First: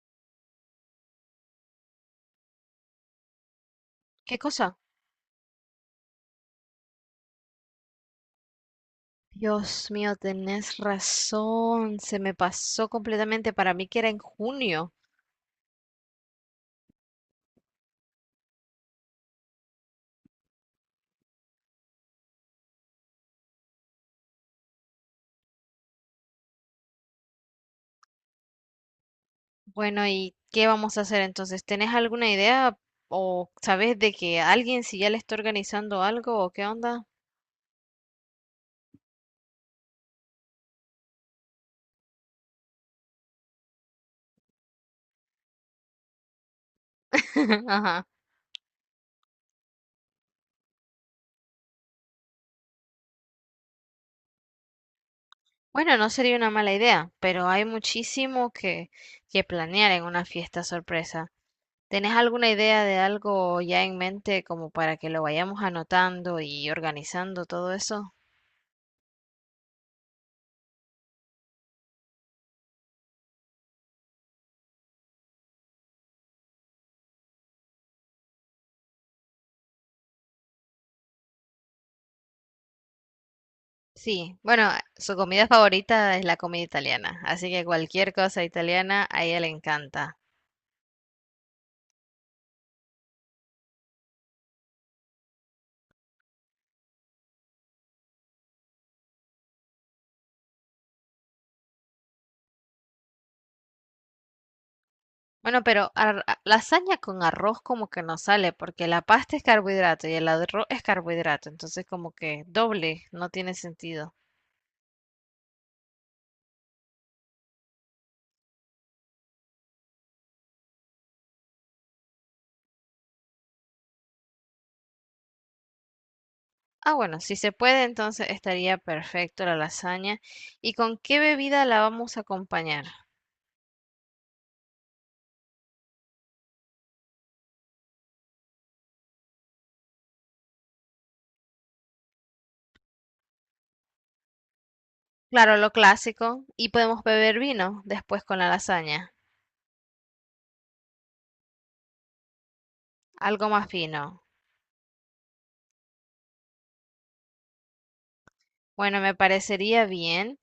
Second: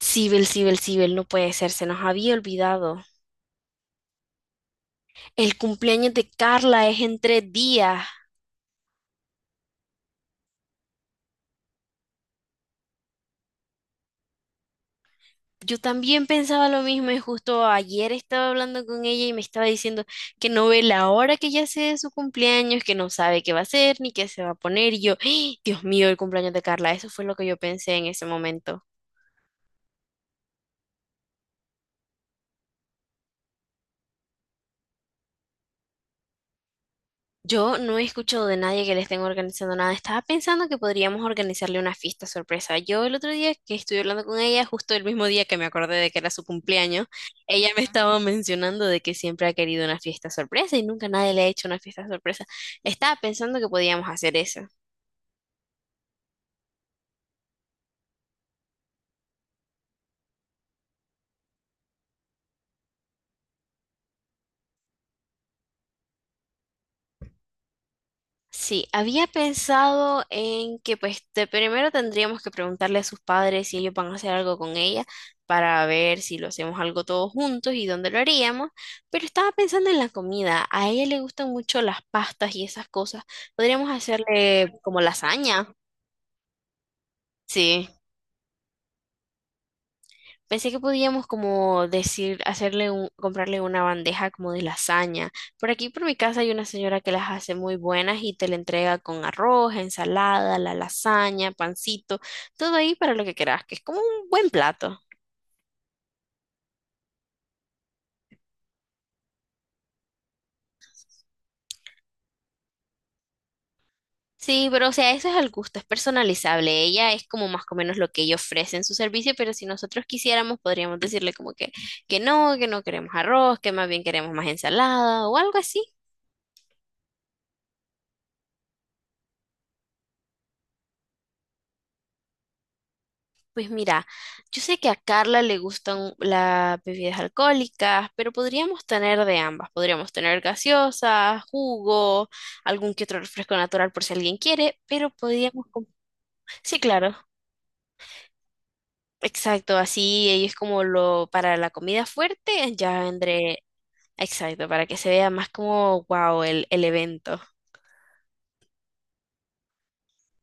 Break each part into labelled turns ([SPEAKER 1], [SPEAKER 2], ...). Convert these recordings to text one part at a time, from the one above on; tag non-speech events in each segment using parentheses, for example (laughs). [SPEAKER 1] Sibel, Sibel, Sibel, no puede ser, se nos había olvidado.
[SPEAKER 2] ¿Qué cosa?
[SPEAKER 1] El cumpleaños de Carla es en tres días.
[SPEAKER 2] Dios mío, tenés razón. Se me pasó completamente para mí que era en junio.
[SPEAKER 1] Yo también pensaba lo mismo y justo ayer estaba hablando con ella y me estaba diciendo que no ve la hora que ya sea de su cumpleaños, que no sabe qué va a hacer ni qué se va a poner. Y yo, ¡ay! Dios mío, el cumpleaños de Carla, eso fue lo que yo pensé en ese momento.
[SPEAKER 2] Bueno, ¿y qué vamos a hacer entonces? ¿Tenés alguna idea o sabés de que alguien si ya le está organizando algo o qué onda?
[SPEAKER 1] Yo no he escuchado de nadie que le estén organizando nada. Estaba pensando que podríamos organizarle una fiesta sorpresa. Yo el otro día que estuve hablando con ella, justo el mismo día que me acordé de que era su cumpleaños,
[SPEAKER 2] (laughs)
[SPEAKER 1] ella me
[SPEAKER 2] Ajá.
[SPEAKER 1] estaba mencionando de que siempre ha querido una fiesta sorpresa y nunca nadie le ha hecho una fiesta sorpresa. Estaba pensando que podíamos hacer eso.
[SPEAKER 2] Bueno, no sería una mala idea, pero hay muchísimo que planear en una fiesta sorpresa. ¿Tenés alguna idea de algo ya en mente como para que lo vayamos anotando y organizando todo eso?
[SPEAKER 1] Sí, había pensado en que pues de primero tendríamos que preguntarle a sus padres si ellos van a hacer algo con ella para ver si lo hacemos algo todos juntos y dónde lo haríamos, pero estaba pensando en la comida. A ella le gustan mucho las pastas y esas cosas. Podríamos
[SPEAKER 2] Sí, bueno,
[SPEAKER 1] hacerle como
[SPEAKER 2] su comida
[SPEAKER 1] lasaña.
[SPEAKER 2] favorita es la comida italiana, así que
[SPEAKER 1] Sí.
[SPEAKER 2] cualquier cosa italiana a ella le encanta.
[SPEAKER 1] Pensé que podíamos como decir, hacerle un, comprarle una bandeja como de lasaña. Por aquí por mi casa hay una señora que las hace muy buenas y te la entrega con arroz, ensalada, la lasaña, pancito, todo ahí para lo que quieras, que es como un buen plato.
[SPEAKER 2] Bueno, pero lasaña con arroz como que no sale, porque la pasta es carbohidrato y el arroz es carbohidrato, entonces como que doble, no tiene sentido.
[SPEAKER 1] Sí, pero o sea, eso es al gusto, es personalizable. Ella es como más o menos lo que ella ofrece en su servicio, pero si nosotros quisiéramos, podríamos decirle como que no, que no queremos arroz, que más bien queremos más ensalada o algo así.
[SPEAKER 2] Ah, bueno, si se puede, entonces estaría perfecto la lasaña. ¿Y con qué bebida la vamos a acompañar?
[SPEAKER 1] Pues mira, yo sé que a Carla le gustan las bebidas alcohólicas, pero podríamos tener de ambas. Podríamos tener gaseosa, jugo, algún que otro refresco natural por si alguien quiere, pero
[SPEAKER 2] Claro, lo clásico, y
[SPEAKER 1] Sí,
[SPEAKER 2] podemos
[SPEAKER 1] claro,
[SPEAKER 2] beber vino después con la lasaña,
[SPEAKER 1] exacto, así ella es como lo para la comida fuerte, ya
[SPEAKER 2] algo
[SPEAKER 1] vendré,
[SPEAKER 2] más fino.
[SPEAKER 1] exacto, para que se vea más como, wow, el evento.
[SPEAKER 2] Bueno, me parecería bien.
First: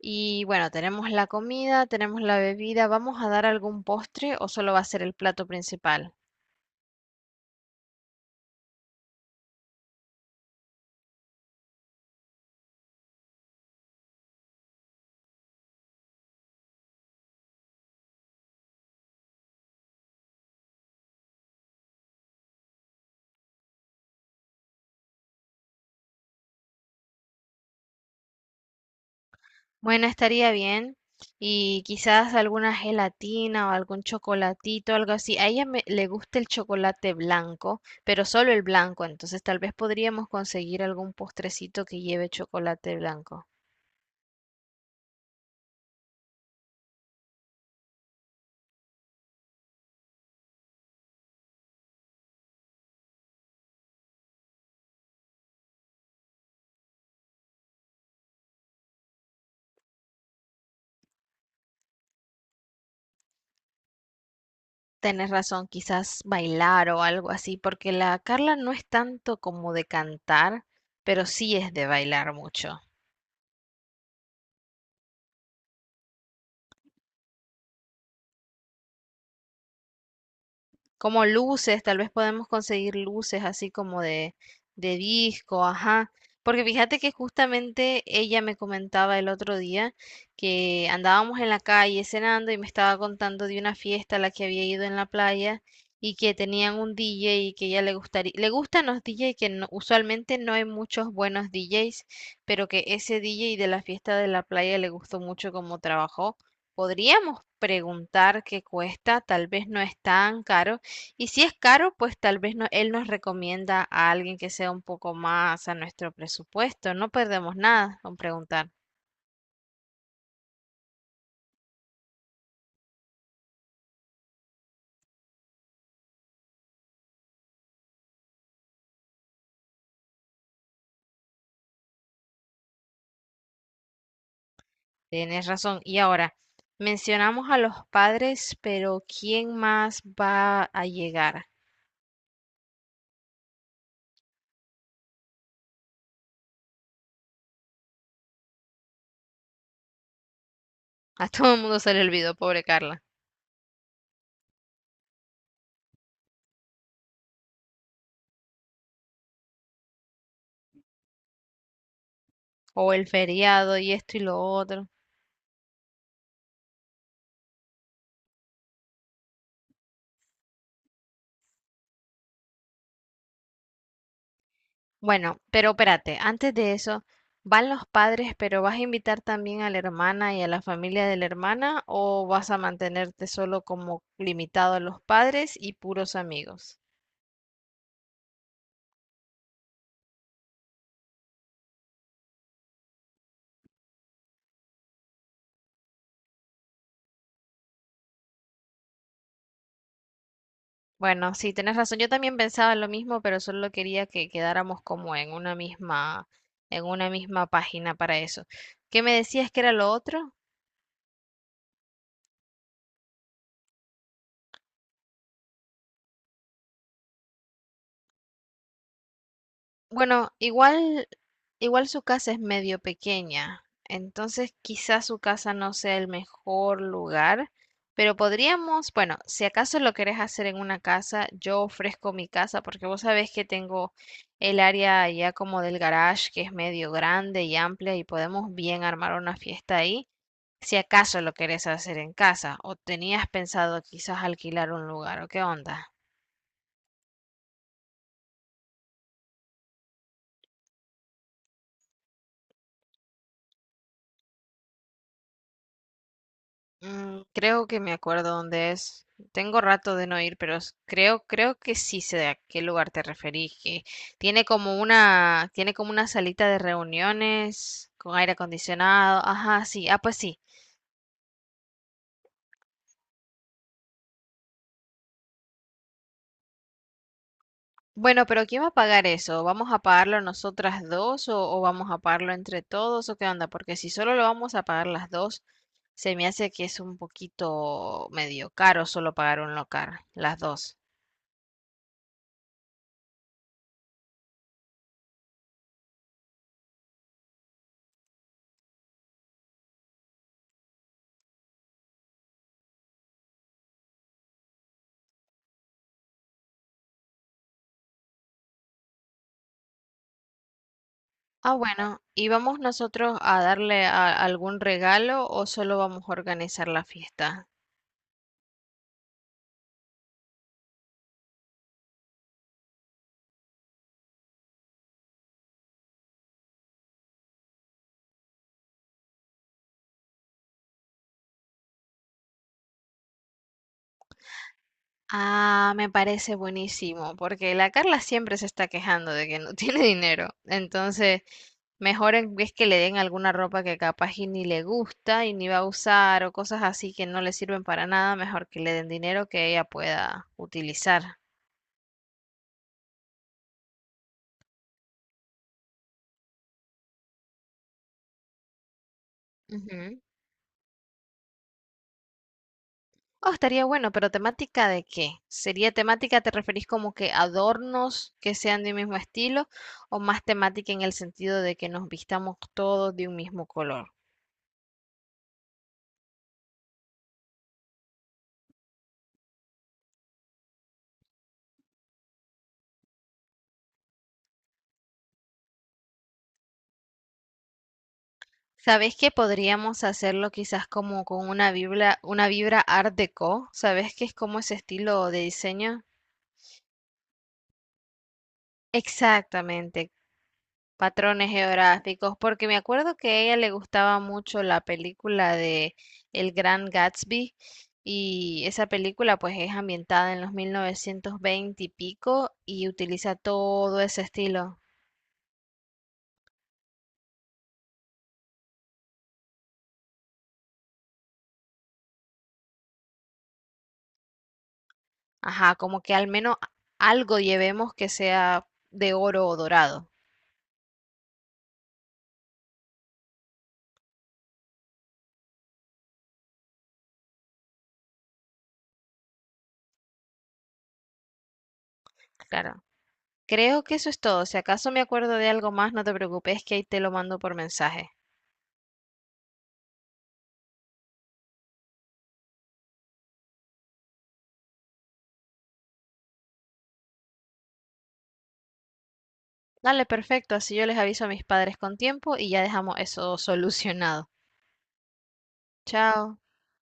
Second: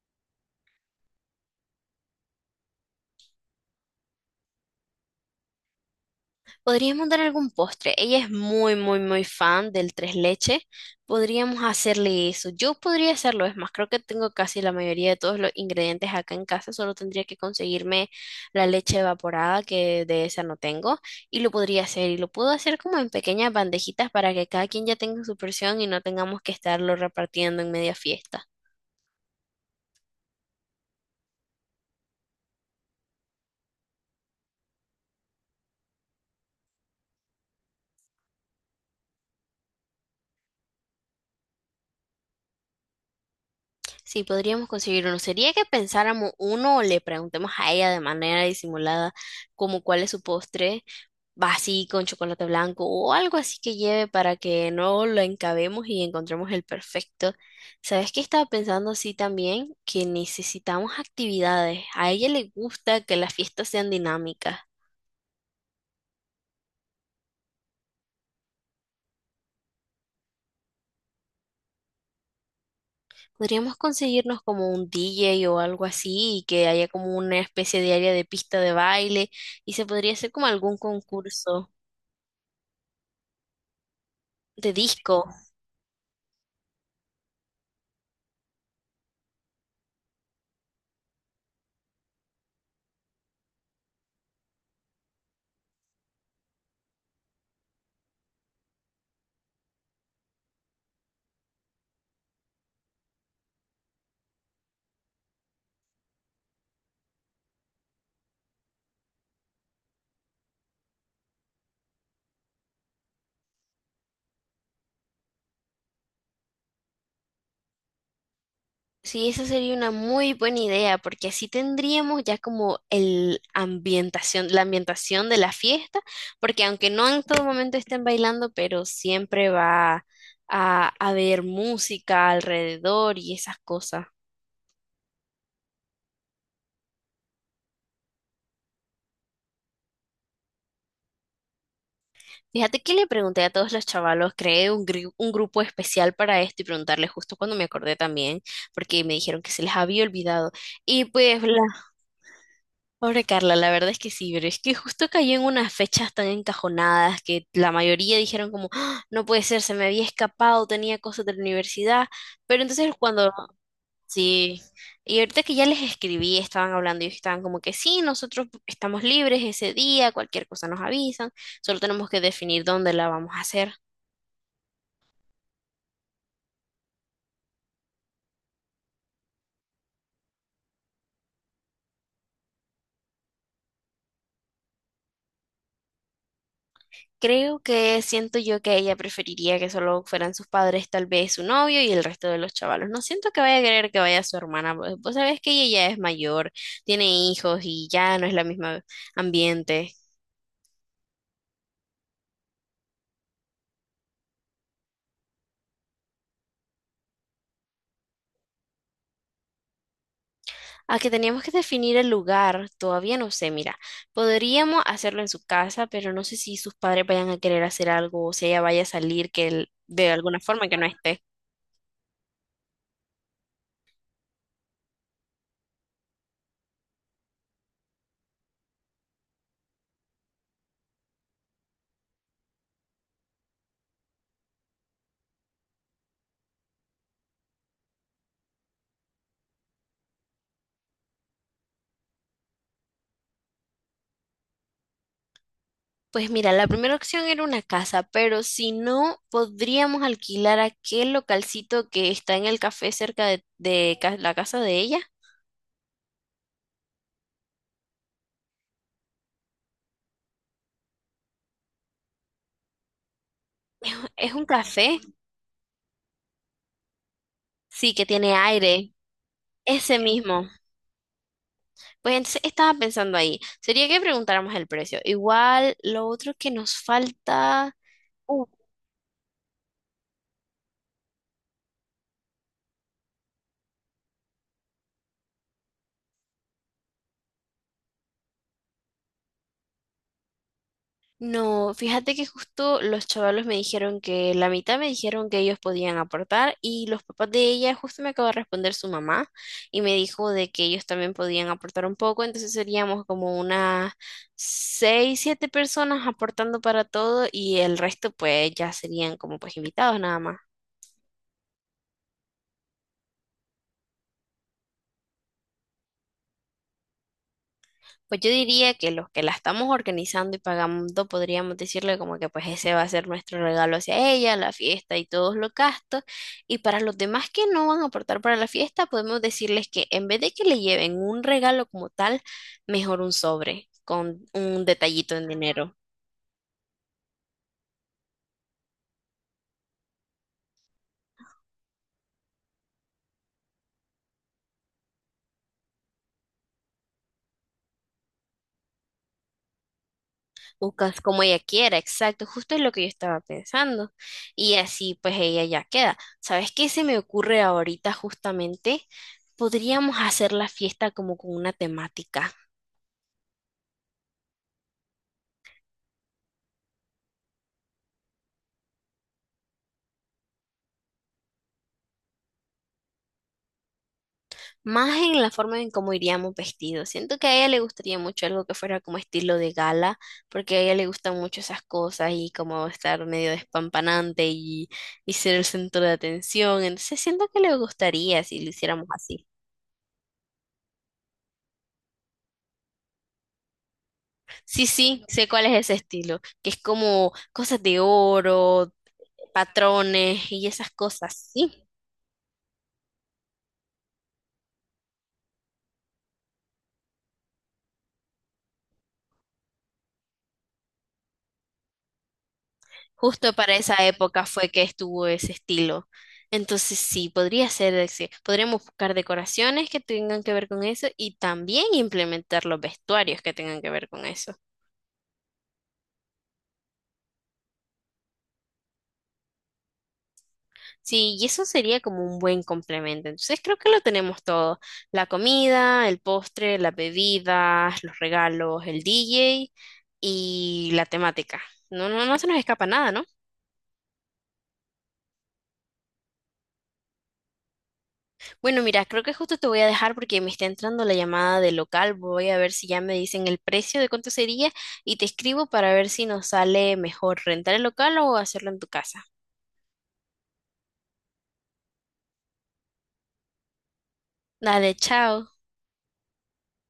[SPEAKER 2] Y bueno, tenemos la comida, tenemos la bebida. ¿Vamos a dar algún postre o solo va a ser el plato principal?
[SPEAKER 1] Podríamos dar algún postre. Ella es muy, muy, muy fan del tres leche. Podríamos hacerle eso. Yo podría hacerlo. Es más, creo que tengo casi la mayoría de todos los ingredientes acá en casa. Solo tendría que conseguirme la leche evaporada, que de esa no tengo. Y lo podría hacer. Y lo puedo hacer como en pequeñas bandejitas para que cada quien ya tenga su porción y no tengamos que estarlo repartiendo en media fiesta.
[SPEAKER 2] Bueno, estaría bien. Y quizás alguna gelatina o algún chocolatito, algo así. A ella le gusta el chocolate blanco, pero solo el blanco. Entonces tal vez podríamos conseguir algún postrecito que lleve chocolate blanco.
[SPEAKER 1] Sí, podríamos conseguir uno. Sería que pensáramos uno o le preguntemos a ella de manera disimulada como cuál es su postre, va así con chocolate blanco o algo así que lleve para que no lo encabemos y encontremos el perfecto. ¿Sabes qué estaba pensando así también? Que necesitamos actividades. A ella le gusta que las fiestas sean dinámicas.
[SPEAKER 2] Tenés razón, quizás bailar o algo así, porque la Carla no es tanto como de cantar, pero sí es de bailar mucho.
[SPEAKER 1] Podríamos conseguirnos como un DJ o algo así y que haya como una especie de área de pista de baile y se podría hacer como algún
[SPEAKER 2] Como
[SPEAKER 1] concurso
[SPEAKER 2] luces, tal vez podemos conseguir luces así como de,
[SPEAKER 1] de disco.
[SPEAKER 2] disco, ajá. Porque fíjate que justamente ella me comentaba el otro día que andábamos en la calle cenando y me estaba contando de una fiesta a la que había ido en la playa y que tenían un DJ y que ella le gustaría, le gustan los DJ que no- usualmente no hay muchos buenos DJs, pero que ese DJ de la fiesta de la playa le gustó mucho cómo trabajó. Podríamos preguntar qué cuesta, tal vez no es tan caro y si es caro, pues tal vez no, él nos recomienda a alguien que sea un poco más a nuestro presupuesto. No perdemos nada con preguntar.
[SPEAKER 1] Sí, esa sería una muy buena idea, porque así tendríamos ya como el ambientación, la ambientación de la fiesta, porque aunque no en todo momento estén bailando, pero siempre va a haber música alrededor y esas cosas.
[SPEAKER 2] Tienes razón. Y ahora, mencionamos a los padres, pero ¿quién más va a llegar?
[SPEAKER 1] Fíjate que le pregunté a todos los chavalos, creé un, un grupo especial para esto y preguntarles justo cuando me acordé también, porque me dijeron que se les había olvidado. Y
[SPEAKER 2] A
[SPEAKER 1] pues
[SPEAKER 2] todo el mundo se le olvidó, pobre Carla.
[SPEAKER 1] pobre Carla, la verdad es que sí, pero es que justo cayó en unas fechas tan encajonadas que la mayoría dijeron como, "Ah, no puede ser, se me había escapado, tenía cosas de la universidad, pero
[SPEAKER 2] O el feriado y esto y lo
[SPEAKER 1] sí,
[SPEAKER 2] otro.
[SPEAKER 1] y ahorita que ya les escribí, estaban hablando y ellos estaban como que sí, nosotros estamos libres ese día, cualquier cosa nos avisan, solo tenemos que definir dónde la vamos a hacer.
[SPEAKER 2] Bueno, pero espérate, antes de eso, ¿van los padres, pero vas a invitar también a la hermana y a la familia de la hermana o vas a mantenerte solo como limitado a los padres y puros amigos?
[SPEAKER 1] Creo que siento yo que ella preferiría que solo fueran sus padres, tal vez su novio y el resto de los chavalos. No siento que vaya a querer que vaya su hermana. Vos sabés que ella ya es mayor, tiene hijos y ya no es la misma ambiente.
[SPEAKER 2] Bueno, sí, tenés razón. Yo también pensaba lo mismo, pero solo quería que quedáramos como en una misma página para eso. ¿Qué me decías que era lo otro?
[SPEAKER 1] A que teníamos que definir el lugar, todavía no sé, mira, podríamos hacerlo en su casa, pero no sé si sus padres vayan a querer hacer algo o si ella vaya a salir de
[SPEAKER 2] Bueno,
[SPEAKER 1] alguna forma que no
[SPEAKER 2] igual,
[SPEAKER 1] esté.
[SPEAKER 2] igual su casa es medio pequeña, entonces quizás su casa no sea el mejor lugar, pero podríamos, bueno, si acaso lo querés hacer en una casa, yo ofrezco mi casa porque vos sabés que tengo el área ya como del garage que es medio grande y amplia y podemos bien armar una fiesta ahí, si acaso lo querés hacer en casa o tenías pensado quizás alquilar un lugar o qué onda.
[SPEAKER 1] Pues mira, la primera opción era una casa, pero si no, podríamos alquilar aquel localcito que está en el café cerca de, la casa de ella.
[SPEAKER 2] Mm, creo que me acuerdo dónde es. Tengo rato de no ir, pero creo, que sí sé a qué lugar te referís. Que
[SPEAKER 1] Es un café,
[SPEAKER 2] tiene como una salita de reuniones
[SPEAKER 1] sí, que
[SPEAKER 2] con aire
[SPEAKER 1] tiene aire,
[SPEAKER 2] acondicionado. Ajá, sí. Ah,
[SPEAKER 1] ese
[SPEAKER 2] pues sí.
[SPEAKER 1] mismo. Pues entonces estaba pensando ahí, sería que preguntáramos el precio. Igual, lo otro que nos falta.
[SPEAKER 2] Bueno, pero ¿quién va a pagar eso? ¿Vamos a pagarlo nosotras dos o vamos a pagarlo entre todos o qué onda? Porque si solo lo vamos a pagar las dos, se me hace que es un poquito medio caro solo pagar un local, las dos.
[SPEAKER 1] No, fíjate que justo los chavalos me dijeron que la mitad me dijeron que ellos podían aportar y los papás de ella, justo me acaba de responder su mamá y me dijo de que ellos también podían aportar un poco, entonces seríamos como unas seis, siete personas aportando para todo y el resto pues ya serían como pues invitados nada más.
[SPEAKER 2] Ah, bueno, ¿y vamos nosotros a darle algún regalo o solo vamos a organizar la fiesta?
[SPEAKER 1] Pues yo diría que los que la estamos organizando y pagando podríamos decirle como que pues ese va a ser nuestro regalo hacia ella, la fiesta y todos los gastos. Y para los demás que no van a aportar para la fiesta, podemos decirles que en vez de que le lleven un regalo como tal, mejor un sobre con un detallito en
[SPEAKER 2] Ah,
[SPEAKER 1] dinero.
[SPEAKER 2] me parece buenísimo, porque la Carla siempre se está quejando de que no (laughs) tiene dinero. Entonces, mejor en vez que le den alguna ropa que capaz y ni le gusta y ni va a usar o cosas así que no le sirven para nada, mejor que le den dinero que ella pueda
[SPEAKER 1] Buscas
[SPEAKER 2] utilizar.
[SPEAKER 1] como ella quiera, exacto, justo es lo que yo estaba pensando. Y así pues ella ya queda. ¿Sabes qué se me ocurre ahorita justamente? Podríamos
[SPEAKER 2] Ujú.
[SPEAKER 1] hacer la fiesta como con una temática.
[SPEAKER 2] Oh, estaría bueno, pero ¿temática de qué? ¿Sería temática, te referís como que adornos que sean de un mismo estilo o más temática en el sentido de que nos vistamos todos de un mismo color?
[SPEAKER 1] Más en la forma en cómo iríamos vestidos. Siento que a ella le gustaría mucho algo que fuera como estilo de gala, porque a ella le gustan mucho esas cosas y como estar medio despampanante y ser el centro de atención. Entonces siento que le gustaría si lo hiciéramos
[SPEAKER 2] ¿Sabés que
[SPEAKER 1] así.
[SPEAKER 2] podríamos hacerlo quizás como con una vibra Art Deco? ¿Sabés qué es como ese
[SPEAKER 1] Sí, sí,
[SPEAKER 2] estilo de
[SPEAKER 1] sé cuál es ese
[SPEAKER 2] diseño?
[SPEAKER 1] estilo, que es como cosas de oro,
[SPEAKER 2] Exactamente,
[SPEAKER 1] patrones y esas cosas,
[SPEAKER 2] patrones
[SPEAKER 1] sí.
[SPEAKER 2] geográficos, porque me acuerdo que a ella le gustaba mucho la película de El Gran Gatsby y esa película pues es ambientada en los 1920 y pico y utiliza
[SPEAKER 1] Justo para esa
[SPEAKER 2] todo ese
[SPEAKER 1] época fue
[SPEAKER 2] estilo.
[SPEAKER 1] que estuvo ese estilo. Entonces sí, podría ser, podríamos buscar decoraciones que tengan que ver con eso y también implementar los vestuarios que tengan que ver con eso.
[SPEAKER 2] Ajá, como que al menos algo llevemos que sea de oro o dorado.
[SPEAKER 1] Sí, y eso sería como un buen complemento. Entonces creo que lo tenemos todo. La comida, el postre, las bebidas, los regalos, el DJ y la temática. No, no, no se nos
[SPEAKER 2] Claro.
[SPEAKER 1] escapa nada, ¿no?
[SPEAKER 2] Creo que eso es todo. Si acaso me acuerdo de algo más, no te preocupes, que ahí te lo mando por mensaje.
[SPEAKER 1] Bueno, mira, creo que justo te voy a dejar porque me está entrando la llamada del local. Voy a ver si ya me dicen el precio de cuánto sería y te escribo para ver si nos sale mejor rentar el local o hacerlo en tu casa.
[SPEAKER 2] Dale, perfecto. Así yo les aviso a mis padres con tiempo y ya dejamos eso (laughs) solucionado.
[SPEAKER 1] Dale, chao.
[SPEAKER 2] Chao.